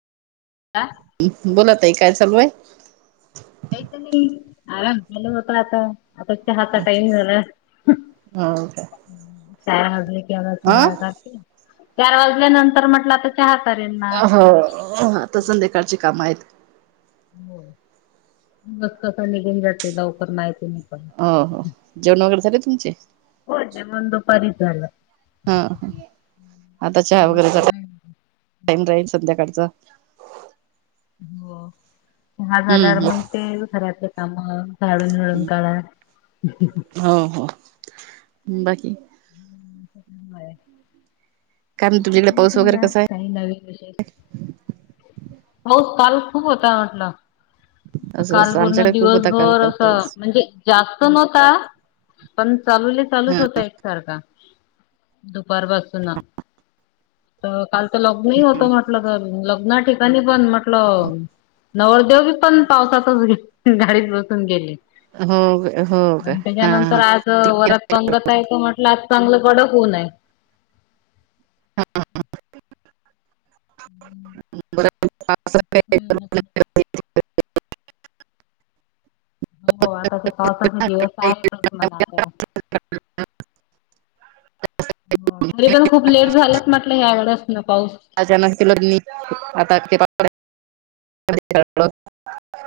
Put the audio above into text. या. बोला ताई काय चालूये? काहीच नाही आराम [unintelligible] होत आता आता चहाचा टाईम झाला हम्म. हो का चार वाजले की आम्हाला हा. चहा लागते, चार वाजल्यानंतर म्हटलं आता चहा करेन ना. अह हो त आता संध्याकाळची काम आहेत. हो मस्तसा निघेन जातते लवकर नाही तु् हो हो जेवण वगैरे झाले तुमचे [inaudible] कोडे म्हण परीितला [unintelligible] हा ह आता चहा सर्व वगैरेचा काम टाईम राडाई संध्याकाळचा हो हा झाल्यावर हम्म हम्म मग ते घरातलं कामं झाडून बिडू काढा. [unintelligible] हो हो बाकी. [unintelligible] काय म्हण बाकी तुमच्याकडे तुम्ही पाऊस वगैरे सांगा कसा आहे? काही नवीन विशे. हो काल खूप होता म्हटलं. असं काल असं पूर्ण आमच्याकडे खूप होता काल दिवसभर काल असं पाऊस. म्हणजे जास्त नव्हता पण चालूले चालूच हा होतय का दुपारपासून. तर काल तर लग्नही होत म्हटलं तर लग्ना ठिकाणी पण म्ह लं नवदेव पण पावसातच गाडीत बसून गेले हो हो का आणि हा त्याच्यानंतर हा. आज वरात पंगत आहे तो म्ह लात चांगलं कडक होऊनय [inaudible] [unintelligible] हांांां [unintelligible] हो आता ते पावसाचे दिवस आहेच मलाता तरी पण खूप लेट झालंत म्हटलं ह आडच ना पाऊस आ जन केलो न आता ते